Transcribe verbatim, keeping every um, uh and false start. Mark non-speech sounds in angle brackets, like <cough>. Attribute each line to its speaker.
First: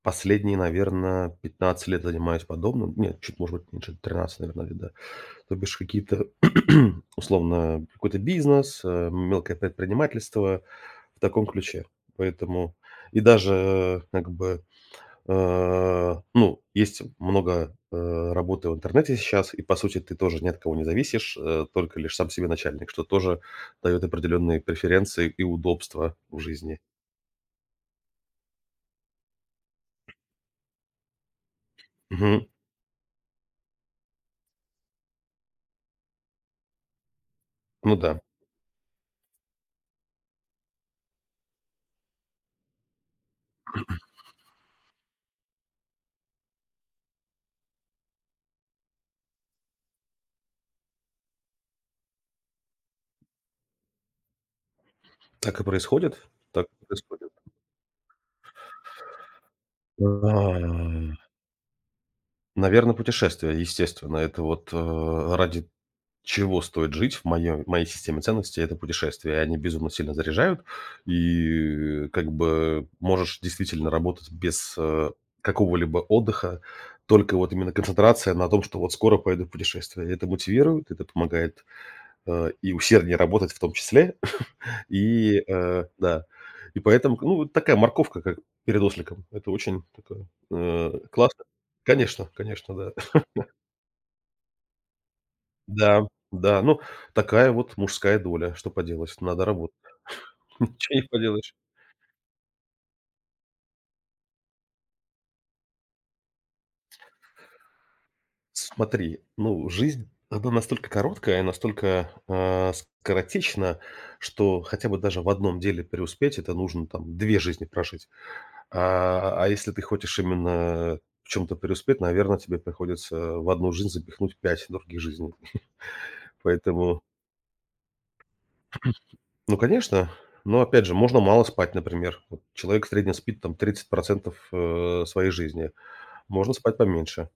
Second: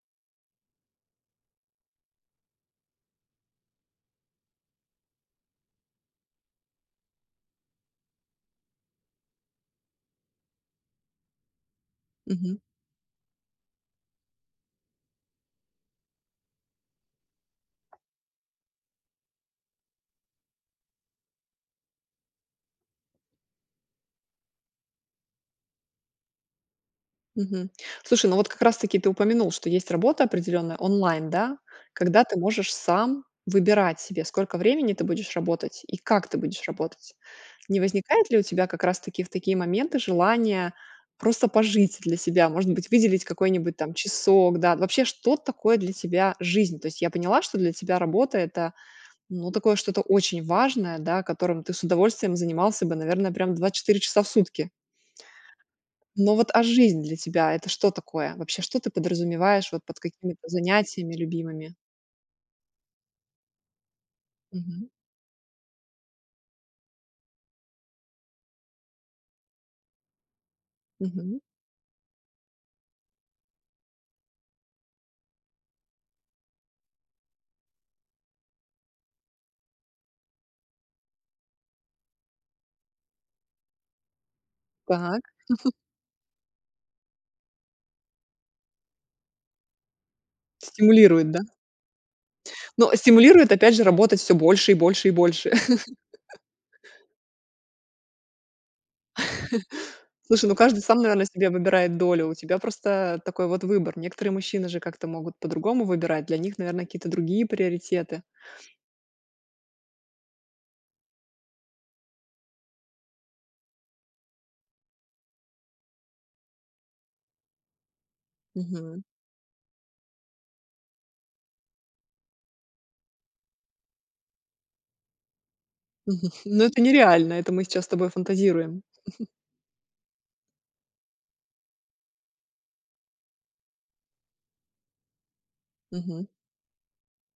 Speaker 1: Последние, наверно, пятнадцать лет занимаюсь подобным. Нет, чуть, может быть меньше тринадцать, наверно, лет, да. То бишь какие-то, <clears throat> условно, э, какой-то бизнес, э, мелкое предпринимательство. В таком ключе.
Speaker 2: Мгм.
Speaker 1: Поэтому и даже, э, как бы, а, ну есть много, э, работы в интернете сейчас, и по сути ты тоже ни от кого не зависишь, э, только лишь сам себе начальник, что тоже даёт определённые преференции и удобства в жизни.
Speaker 2: Мгм. Слушай, ну вот как раз таки ты упомянул, что есть работа определённая онлайн, да, когда ты
Speaker 1: Мгм.
Speaker 2: можешь сам выбирать себе сколько времени ты будешь работать и как ты будешь работать. Не
Speaker 1: Ну да.
Speaker 2: возникает ли у тебя как раз таки в такие моменты желание просто пожить для себя, может быть выделить какой-нибудь там часок, да?
Speaker 1: <clears throat>
Speaker 2: Вообще, что такое для тебя жизнь? То есть я поняла, что для тебя работа это, ну, такое, что-то очень важное, да которым ты с удовольствием занимался бы, наверное, прям двадцать четыре часа в сутки.
Speaker 1: Так и происходит
Speaker 2: Но вот, а
Speaker 1: так и
Speaker 2: жизнь для
Speaker 1: происходит.
Speaker 2: тебя это что такое? Вообще, что ты подразумеваешь вот под какими-то занятиями любимыми?
Speaker 1: Наверно, путешествия, естественно. Это вот,
Speaker 2: Мгм.
Speaker 1: э, ради чего стоит жить в моём в моей системе ценностей, это путешествия. И они безумно сильно заряжают,
Speaker 2: Мгм.
Speaker 1: и, э, как бы, э, можешь действительно работать без, а, какого-либо отдыха. Только вот именно концентрация на том, что вот скоро поеду в путешествие. И это мотивирует, это помогает, а, и усерднее работать в том числе. <chuckles>
Speaker 2: Так.
Speaker 1: И,
Speaker 2: <chuckles>
Speaker 1: э, да и поэтому ну вот такая морковка, как перед осликом. Это очень так, э,
Speaker 2: Стимулирует, да?
Speaker 1: классно. Конечно конечно,
Speaker 2: Ну,
Speaker 1: да.
Speaker 2: а,
Speaker 1: <chuckles>
Speaker 2: стимулирует опять же работать всё больше, и больше и больше.
Speaker 1: Да,
Speaker 2: <chuckles>
Speaker 1: да, ну такая вот мужская доля, что поделать, надо работать
Speaker 2: <chuckles> Слушай, ну
Speaker 1: <chuckles>
Speaker 2: каждый
Speaker 1: ничего
Speaker 2: сам
Speaker 1: не
Speaker 2: наверное себе
Speaker 1: поделаешь.
Speaker 2: выбирает долю. У тебя просто а такой вот выбор. Некоторые мужчины же как-то могут по-другому выбирать. Для них, наверное, какие-то другие приоритеты.
Speaker 1: Смотри, ну жизнь, она настолько короткая, настолько, а, скоротечна, что хотя бы даже в одном деле преуспеть это нужно там две жизни прожить.
Speaker 2: Мгм.
Speaker 1: А, а если ты хочешь именно в чем-то преуспеть, наверно, тебе приходится в одну жизнь запихнуть пять других жизней.
Speaker 2: Мгм,
Speaker 1: <chuckles>
Speaker 2: <chuckles> но это
Speaker 1: Поэтому
Speaker 2: нереально, это мы сейчас с тобой фантазируем. <chuckles>
Speaker 1: <clears throat> Ну конечно. Но, опять же, можно мало спать, например. Вот человек в среднем спит там тридцать процентов, э, своей жизни.
Speaker 2: Мгм.
Speaker 1: Можно спать поменьше.